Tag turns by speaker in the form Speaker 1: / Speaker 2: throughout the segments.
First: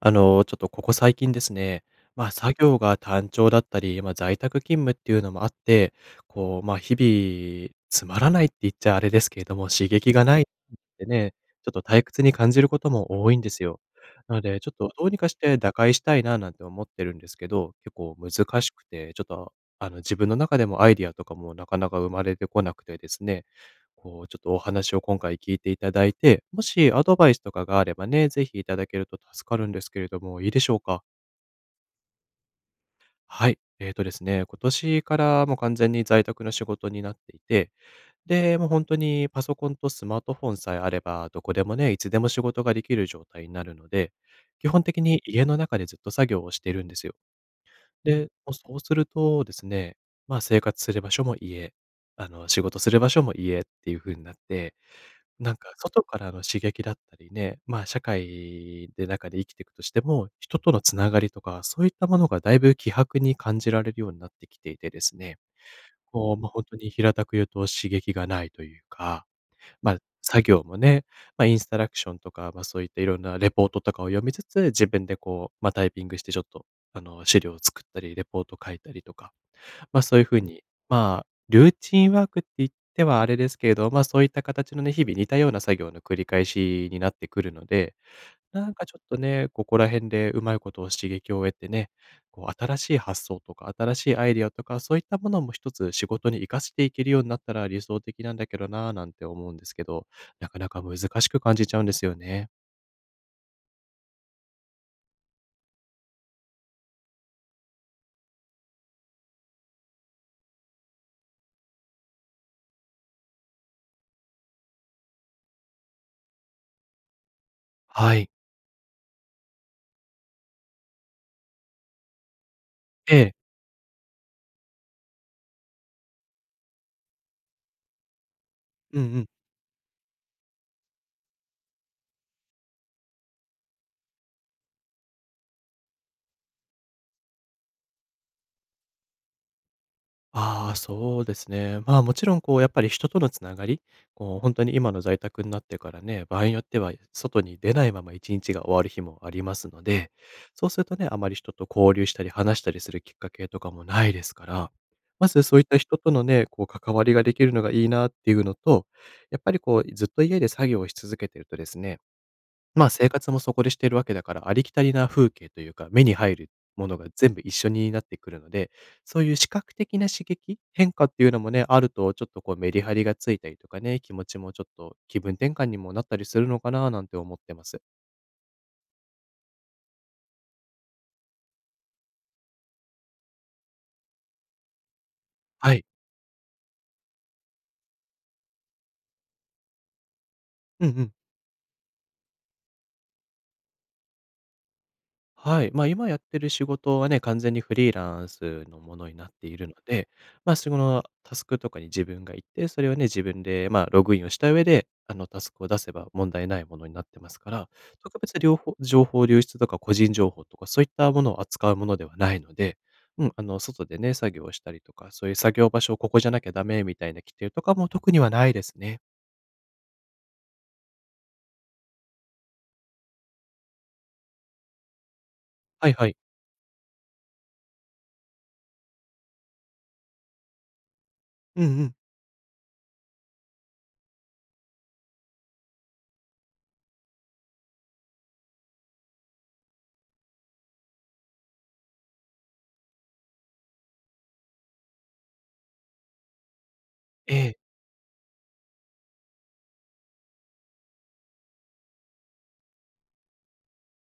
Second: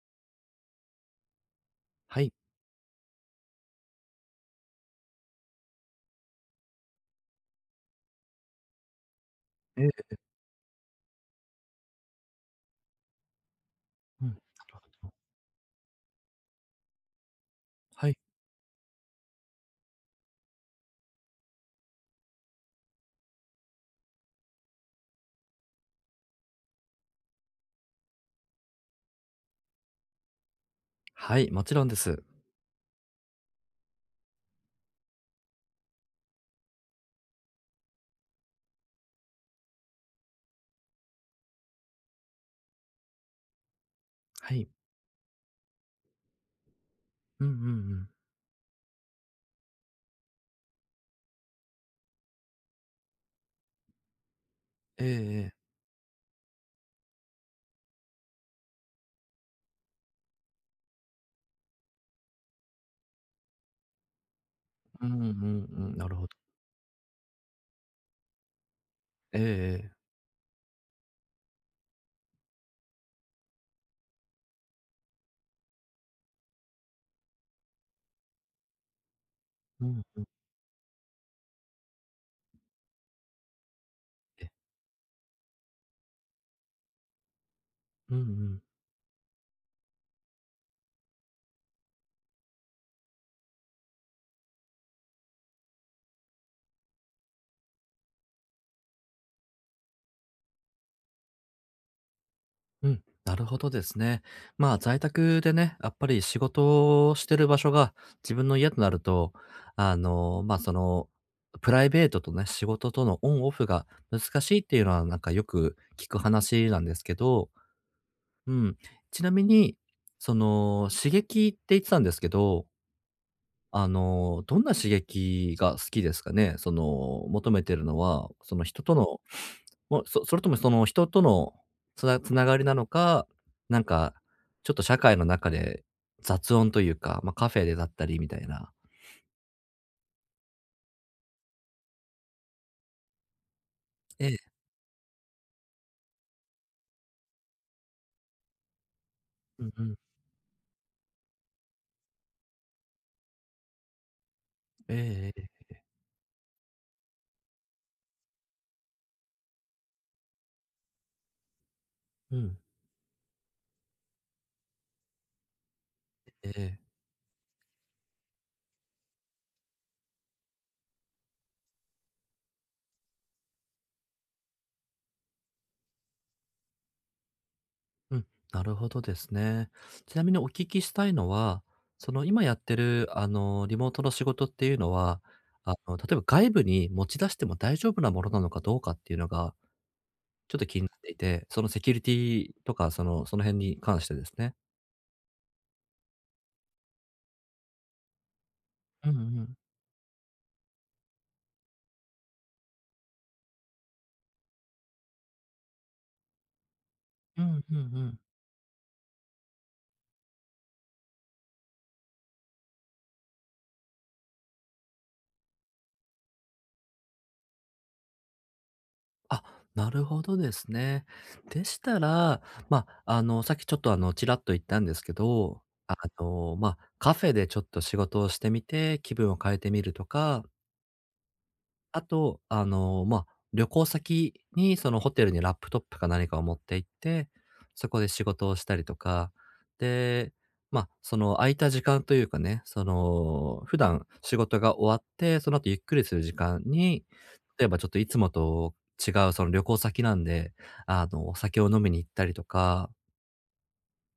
Speaker 1: ちょっとここ最近ですね、
Speaker 2: はい。
Speaker 1: 作業が単調だったり、在宅勤務っていうのもあって、日々つまらないって言っちゃあれですけれども、
Speaker 2: え
Speaker 1: 刺
Speaker 2: え。
Speaker 1: 激がないってね、ちょっと退屈に感じることも多いんですよ。
Speaker 2: うん。な
Speaker 1: な
Speaker 2: る
Speaker 1: ので、ちょっ
Speaker 2: ほ
Speaker 1: とどう
Speaker 2: ど。
Speaker 1: にかして打開したいななんて思ってるんですけど、結
Speaker 2: はい。
Speaker 1: 構難しくて、ちょっと、自分の中でもアイディアとかもなかなか生まれてこなくてですね。ちょっとお話を今回聞いていただいて、もしアドバイスとかがあればね、ぜひいただけると助かるんですけれども、いいでしょうか？
Speaker 2: はい、もちろんです。
Speaker 1: はい。えっとですね、今年からもう完全に在宅の仕事になっていて、で、もう本当にパソコンとスマートフォンさえあれば、どこでもね、いつでも仕事ができる状態になるので、
Speaker 2: はい。
Speaker 1: 基本的に家の中でずっと作業をしているんですよ。
Speaker 2: うんうんうん。
Speaker 1: で、もうそうするとですね、生活する場所も家、仕事する場所も家っていう風になって、
Speaker 2: ええええ。
Speaker 1: なんか外からの刺激だったりね、社会で中で生きていくとしても、人とのつながりとか、そういったものがだいぶ希薄に感じられるようになってきていてで
Speaker 2: うんう
Speaker 1: す
Speaker 2: ん
Speaker 1: ね、
Speaker 2: うん。なるほど。
Speaker 1: ほんに平たく言うと刺激がないというか、
Speaker 2: ええええ。
Speaker 1: ま、作業もね、インストラクションとか、そういったいろんなレポートとかを読みつつ、自分でこう、タイピングしてちょっと、資料を作ったり、レポート書いたりとか、
Speaker 2: うん
Speaker 1: そ
Speaker 2: う
Speaker 1: うい
Speaker 2: ん。
Speaker 1: う風に、ルーチンワークって言ってはあれですけれど、そういった
Speaker 2: え、
Speaker 1: 形のね、日々似たような作業の繰り返しになってくるので、
Speaker 2: うんうん。
Speaker 1: なんかちょっとね、ここら辺でうまいことを刺激を得てね、こう新しい発想とか新しいアイディアとか、そういったものも一つ仕事に活かしていけるようになったら理想的なんだけどな、なんて思うんですけど、なかなか難しく感じちゃうんですよね。
Speaker 2: うん。なるほどですね。まあ、在宅でね、やっぱり仕事をしてる場所が自分の家となると、あの、ま、あその、プライベートとね、仕事とのオンオフが難しいっていうのは、なんかよく聞く話なんですけど。
Speaker 1: はい。
Speaker 2: うん。ちなみに、刺激って言ってたんですけど、
Speaker 1: ええ。
Speaker 2: どんな刺激が好きですかね？その、求めてるのは、その人と
Speaker 1: うんう
Speaker 2: の、
Speaker 1: ん。
Speaker 2: それともその人とのつながりなのか、なんか、ちょっと社会の中で雑音というか、ま、カフェでだったりみたいな。
Speaker 1: ああ、そうですね。もちろんこうやっぱり人とのつながり、
Speaker 2: え
Speaker 1: こう
Speaker 2: え、
Speaker 1: 本当に今の在宅になってからね、場合によっては外に出ないまま1日が終わる日もありま
Speaker 2: う
Speaker 1: す
Speaker 2: んう
Speaker 1: の
Speaker 2: ん。
Speaker 1: で、そうするとね、あまり人と交流したり話したりするきっかけとかもないですから、
Speaker 2: ええ
Speaker 1: ま
Speaker 2: え
Speaker 1: ず
Speaker 2: え
Speaker 1: そう
Speaker 2: え。
Speaker 1: いった人とのね、こう関わりができるのがいいなっていうのと、やっぱりこうずっと家で作業をし続けてるとですね。
Speaker 2: うん。
Speaker 1: 生活もそこでしてるわけだから、ありきたりな風景というか、目に入る
Speaker 2: ええ。
Speaker 1: ものが全部一緒になってくるので、そういう視覚的な刺激、変化っていうのもね、あるとちょっとこうメリハリがついたりとかね、気持ちもちょっと気分転換にもなったりするのかななんて思ってます。
Speaker 2: うん、なるほどですね。ちなみにお聞きしたいのは、その今やってる、リモートの仕事っていうのは、
Speaker 1: はい。
Speaker 2: 例えば外部に持ち出しても大丈夫なものなのかどうかっていうのがちょっと気に
Speaker 1: う
Speaker 2: な
Speaker 1: ん
Speaker 2: っ
Speaker 1: う
Speaker 2: て
Speaker 1: ん。
Speaker 2: いて、そのセキュリティとか、その辺に関してですね。
Speaker 1: はい。今やってる仕事はね、完全にフリーランスのも
Speaker 2: う
Speaker 1: の
Speaker 2: ん
Speaker 1: になっ
Speaker 2: う
Speaker 1: て
Speaker 2: ん。
Speaker 1: いるので、そのタスクとかに自分が行って、それをね、自分で、ログインをした上で、タスクを出せば問題ないものになってます
Speaker 2: う
Speaker 1: か
Speaker 2: ん
Speaker 1: ら、
Speaker 2: うんうん。
Speaker 1: 特別両方情報流出とか個人情報とかそういったものを扱うものではないので、うん、外でね、作業をしたりとか、そういう作業場所をここじゃなきゃダメみたいな規定とかも特にはないですね。
Speaker 2: あ、なるほどですね。でしたら、まあ、さっきちょっと、ちらっと言ったんですけど、
Speaker 1: はいはい。
Speaker 2: まあ、カフェでちょっと仕事をしてみて、気分を変えてみるとか、
Speaker 1: うんうん。
Speaker 2: あと、まあ、旅行先にそのホテルにラップトップか何かを持って行って、そこで仕事をしたりとか、で、まあ、その空いた時間というかね、普段仕事が終わって、その後ゆっくりする時間に、
Speaker 1: ええ。
Speaker 2: 例えばちょっといつもと違うその旅行先なんで、お酒を飲みに行ったりとか、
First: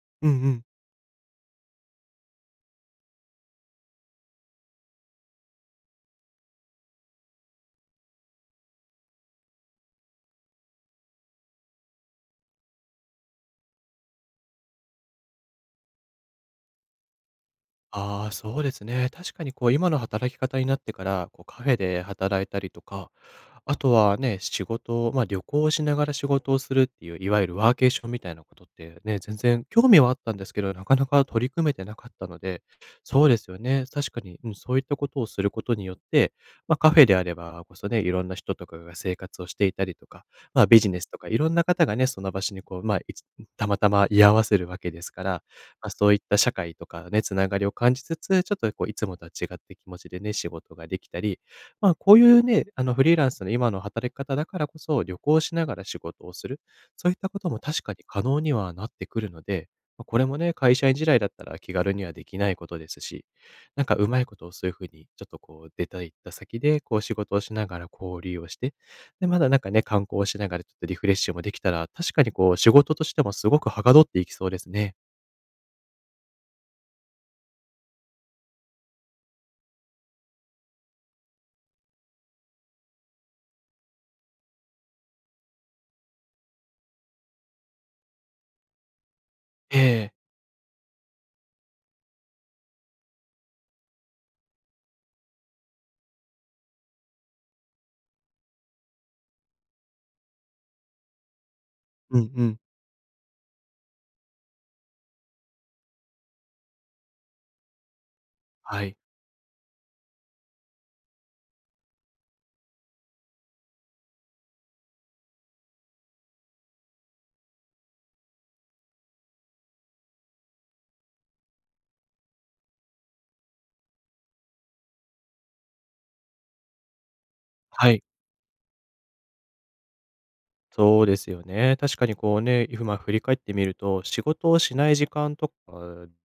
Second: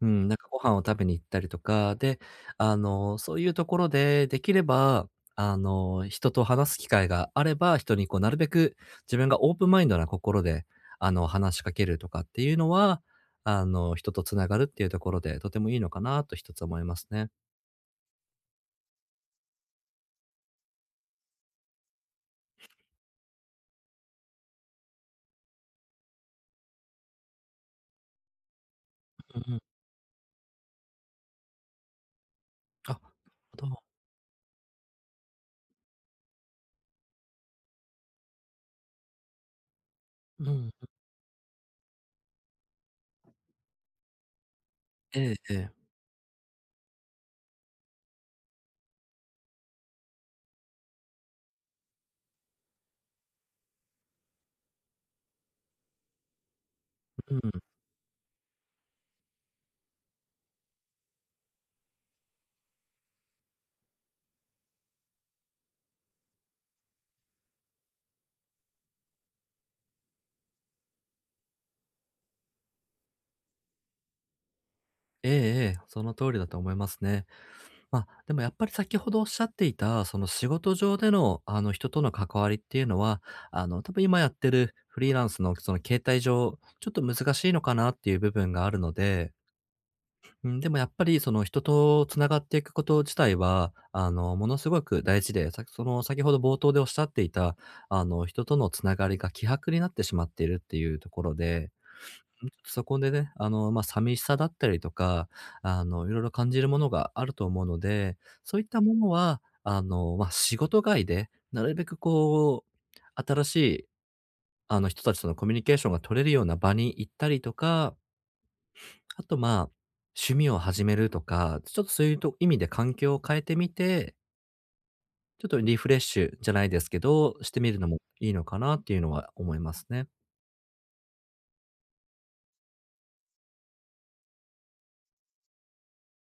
Speaker 2: うん、
Speaker 1: うん
Speaker 2: なんか
Speaker 1: う
Speaker 2: ご
Speaker 1: ん。
Speaker 2: 飯を食べに行ったりとか、で、そういうところで、できれば、人と話す機会があれば、人にこうなるべく自分がオープンマインドな心で、話しかけるとかっていうのは、人とつながるっていうところで、とてもいいのかなと一つ思いますね。
Speaker 1: ああ、そうですね。確かにこう今の働き方になってから、こうカフェで働いたりとか、あとはね、仕事を、旅行をしながら仕事をするっていう、いわゆるワーケーションみたいなことってね、全
Speaker 2: うんうん。
Speaker 1: 然興味はあったんですけど、なかなか取り組めてなかったので、
Speaker 2: あ、なる
Speaker 1: そうですよ
Speaker 2: ほど。
Speaker 1: ね。確かに、うん、そういったことをすることによって、カフェであればこそね、いろんな人とかが生活をしていたりとか、
Speaker 2: うん。
Speaker 1: ビジネスとかいろんな方がね、その場所にこう、たまたま居合わせるわけですか
Speaker 2: ええ
Speaker 1: ら、
Speaker 2: ええ。
Speaker 1: そういった社会とかね、つながりを感じつつ、ちょっとこういつもとは違って気持ちでね、仕事ができたり、まあ、こういうね、あの、フリーランスの今の働き方だからこそ、旅行しながら仕事をする、そういった
Speaker 2: う
Speaker 1: こ
Speaker 2: ん。
Speaker 1: とも確かに可能にはなってくるので、これもね、会社員時代だったら気軽にはできないことですし、なんかうまいことをそういうふうにちょっとこう出た行った先で、こう仕事をしながら交流をして、で、まだなんかね、観光をしながらちょっとリフレッシュもできたら、確かにこう仕事としてもすごくはかどっていきそうですね。
Speaker 2: ええええ、その通りだと思いますね。まあ、でもやっぱり先ほどおっしゃっていた、その仕事上での、人との関わりっていうのは、多分今やってるフリーランスのその形態上、ちょっと難しいのかなっていう部分があるので、
Speaker 1: ええ。
Speaker 2: うん、でもやっぱりその人とつながっていくこと自体は、ものすごく大事で、その先ほど冒頭でおっしゃっていた、人とのつながりが希薄になってしまっているっていうところで、
Speaker 1: うんうん。
Speaker 2: そこでね、まあ、寂しさだったりとか、いろいろ感じるものがあると思うので、そういった
Speaker 1: は
Speaker 2: も
Speaker 1: い。
Speaker 2: のは、まあ、仕事外で、なるべくこう、新しい、人たちとのコミュニケーションが取れるような場に行ったりとか、あと、まあ、趣味を始めるとか、ちょっとそういうと意味で環境を変えてみて、ちょっとリフレッシュじゃないですけど、してみるの
Speaker 1: は
Speaker 2: も
Speaker 1: い。
Speaker 2: いいのかなっていうのは思いますね。
Speaker 1: そうですよね。確かにこうね、今振り返ってみると、仕事をしない時間とか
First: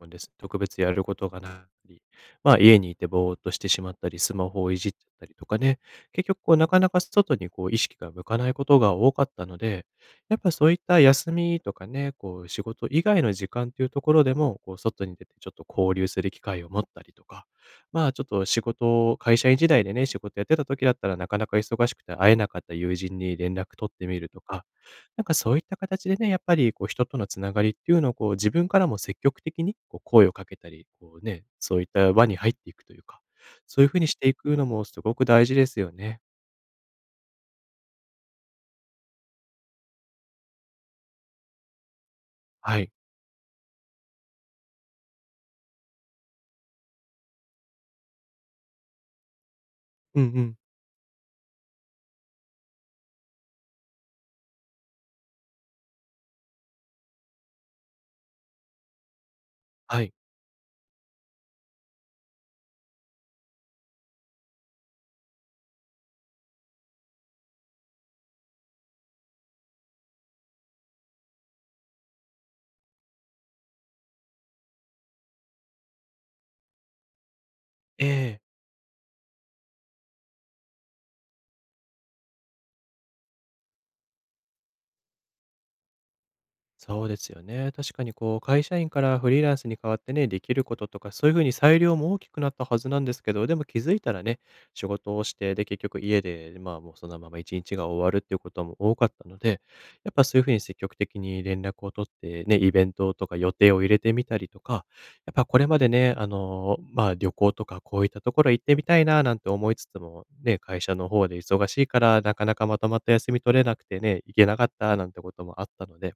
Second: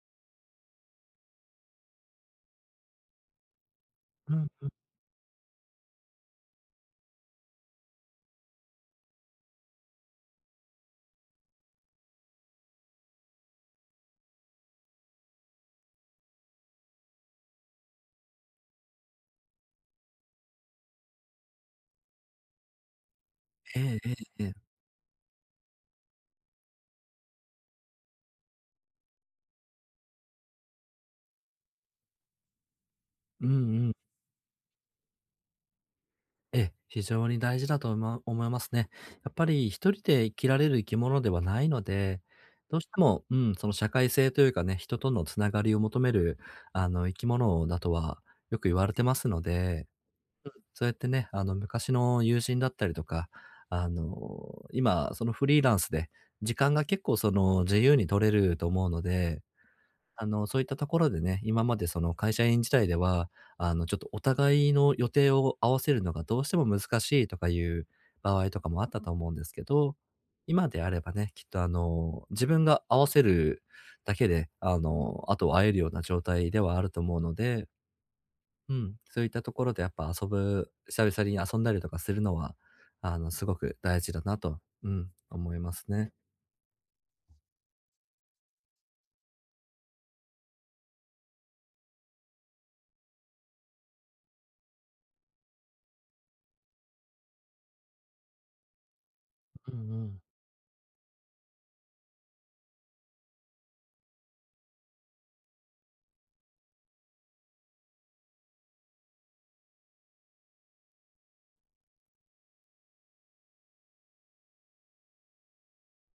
Speaker 1: もですね、特別やることがなかったり、家にいてぼーっとしてしまったり、
Speaker 2: う
Speaker 1: ス
Speaker 2: ん。
Speaker 1: マホをいじっちゃったりとかね、結局こうなかなか外にこう意識が向かないことが多かったので、やっぱそういった休みとかね、こう仕事以外の時間っていうところでも、こう外に出てちょっと交流する機会を持ったりとか、ちょっと仕事を会社員時代でね、仕事やってた時だったらなかなか忙しくて会えなかった友人に連絡
Speaker 2: え
Speaker 1: 取っ
Speaker 2: え
Speaker 1: て
Speaker 2: ええ
Speaker 1: みると
Speaker 2: え
Speaker 1: か、
Speaker 2: え。
Speaker 1: なんかそういった形でね、やっぱりこう人とのつながりっていうのをこう自分からも積極的にこう声をかけたり、こうね、そういった輪に入っていくというか、
Speaker 2: うん
Speaker 1: そうい
Speaker 2: う
Speaker 1: う
Speaker 2: ん。
Speaker 1: ふうにしていくのもすごく大事ですよね。
Speaker 2: ええ、非常に大事だと思いますね。やっぱり一人で生きられる生き物ではないので、ど
Speaker 1: は
Speaker 2: うし
Speaker 1: い。
Speaker 2: ても、うん、その社会性というかね、人とのつながりを求める、生き物だとはよく言われてますので、
Speaker 1: うんうん。
Speaker 2: そうやってね、昔の友人だったりとか、今、そのフリーランスで、時間が結構その自由に取れると思うので、
Speaker 1: はい。
Speaker 2: そういったところでね、今までその会社員時代では、ちょっとお互いの予定を合わせるのがどうしても難しいとかいう場合とかもあったと思うんですけど、今であればね、きっと自分が合わせるだけで、あとは会えるような状態ではあると思うので、
Speaker 1: ええ。
Speaker 2: うん、そういったところでやっぱ久々に遊んだりとかするのは、すごく大事だなと、うん、思いますね。
Speaker 1: そうですよね。確かにこう、会社員からフリーランスに変わってね、できることとか、そういうふうに裁量も大きくなったはずなんですけど、でも気づいたらね、仕事をして、で、結局家で、もうそのまま一日が終わるっていうことも多かったので、
Speaker 2: うんう
Speaker 1: やっ
Speaker 2: ん。
Speaker 1: ぱそういうふうに積極的に連絡を取って、ね、イベントとか予定を入れてみたりとか、やっぱこれまでね、旅行とかこういったところ行ってみたいななんて思いつつも、ね、会社の方で忙しいから、なかなかまとまった休み取れなくてね、行けなかったなんてこともあったので、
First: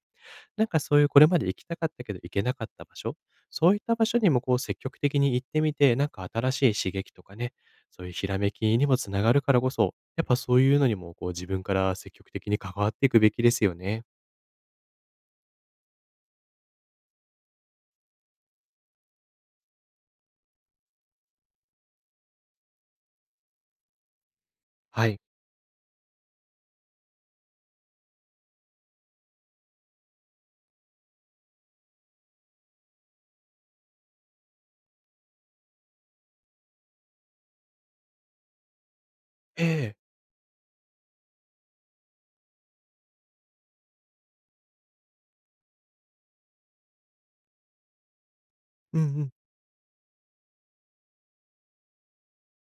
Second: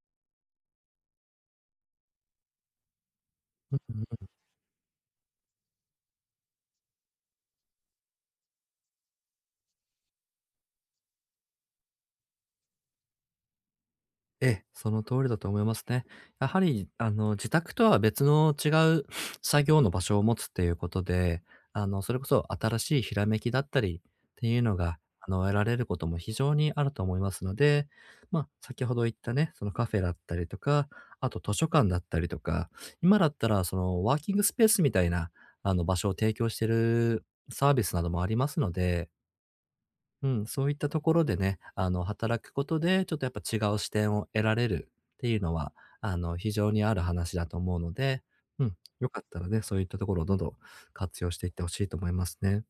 Speaker 1: なんかそういうこれまで行きたかったけど行けなかった場所、そういった場所にもこう積極的に行ってみて、なんか新しい刺激とかね、そういうひらめきにもつながるからこそ、やっぱそういうのにもこう自分から積極的に関わっていくべきですよね。
Speaker 2: ええ、その通りだと思いますね。やはり、自宅とは違う作業の場所を持つっていうことで、それこそ新しいひらめきだったりっていうのが、
Speaker 1: はい。
Speaker 2: 得られることも非常にあると思いますので、まあ、先ほど言ったね、そのカフェだったりとか、あと図書館だったりとか、今だったらそのワーキングスペースみたいな、場所を提供しているサービスなどもありますので、
Speaker 1: ええ。
Speaker 2: うん、そういったところでね、働くことで、ちょっとやっぱ違う視点を得られるっていうのは、非常にある話だと思うので、うん、
Speaker 1: うんう
Speaker 2: よかっ
Speaker 1: ん。
Speaker 2: たらね、そういったところをどんどん活用していってほしいと思いますね。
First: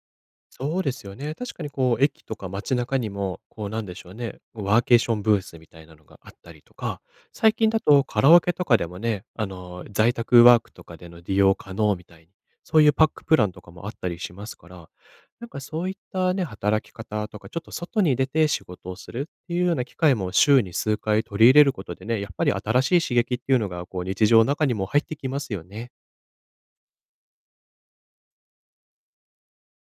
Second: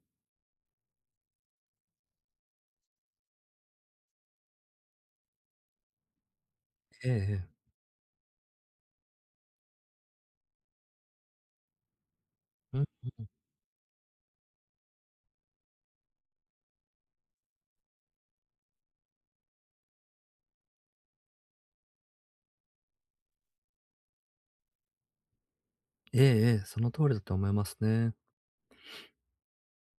Speaker 1: そうですよね。確かにこう、駅とか街中にも、こうなんでしょうね、ワーケーションブースみたいなのがあったりとか、
Speaker 2: えええ
Speaker 1: 最
Speaker 2: え。
Speaker 1: 近だとカラオケとかでもね、在宅ワークとかでの利用可能みたいに、そ
Speaker 2: う
Speaker 1: う
Speaker 2: ん。
Speaker 1: いうパックプランとかもあったりしますから、なんかそういったね、働き方とか、ちょっと外に出て仕事をするっていうような機会も週に数回取り入れることでね、やっぱり新しい刺激っていうのが、こう日常の中にも入ってきますよね。
Speaker 2: ええええ、その通りだと思いますね。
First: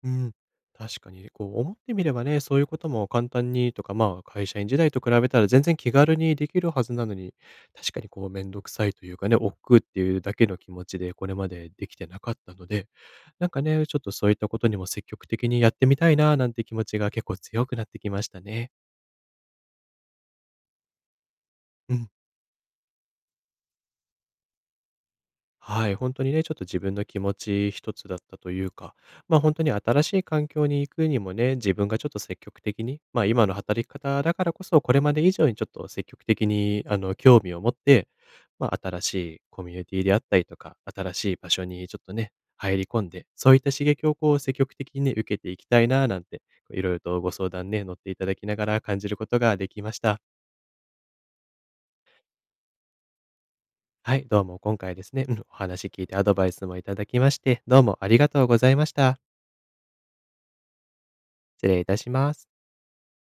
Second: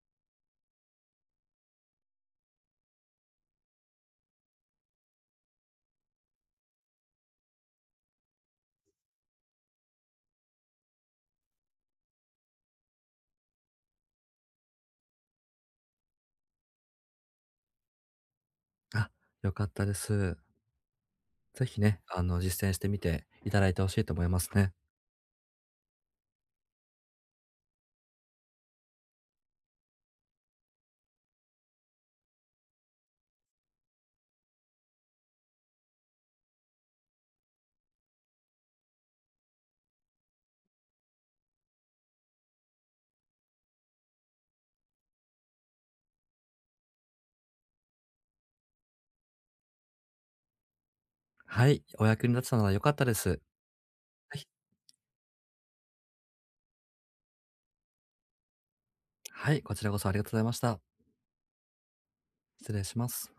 Speaker 1: うん。確かに、こう思ってみればね、そういうことも簡単にとか、会社員時代と比べたら全然気軽にできるはずなのに、確かにこうめんどくさいというかね、億劫っていうだけの気持ちでこれまでできてなかったので、なんかね、ちょっとそういったことにも積極的にやってみたいななんて気持ちが結構強くなってきましたね。
Speaker 2: あ、よかったです。ぜひ
Speaker 1: う
Speaker 2: ね、
Speaker 1: ん。
Speaker 2: 実践してみていただいてほしいと思いますね。
Speaker 1: はい、本当にね、ちょっと自分の気持ち一つだったというか、本当に新しい環境に行くにもね、自分がちょっと積極的に、今の働き方だからこそ、これまで以上にちょっと積極的に、興味を持って、新しいコミュニティであったりとか、新しい場所にちょっとね、入り込んで、そういった刺激をこう積極的にね、受けていきたいななんて、いろいろとご相談ね、乗っていただきながら感じることができました。
Speaker 2: はい、お役に立てたのは良かったです。ぜ
Speaker 1: はい、どう
Speaker 2: ひ
Speaker 1: も今回ですね、うん、お話聞いてアドバイスもいただきまして、どうもありがとうございました。
Speaker 2: はい、こちらこそありがとうございました。
Speaker 1: 失礼いたします。
Speaker 2: 失礼します。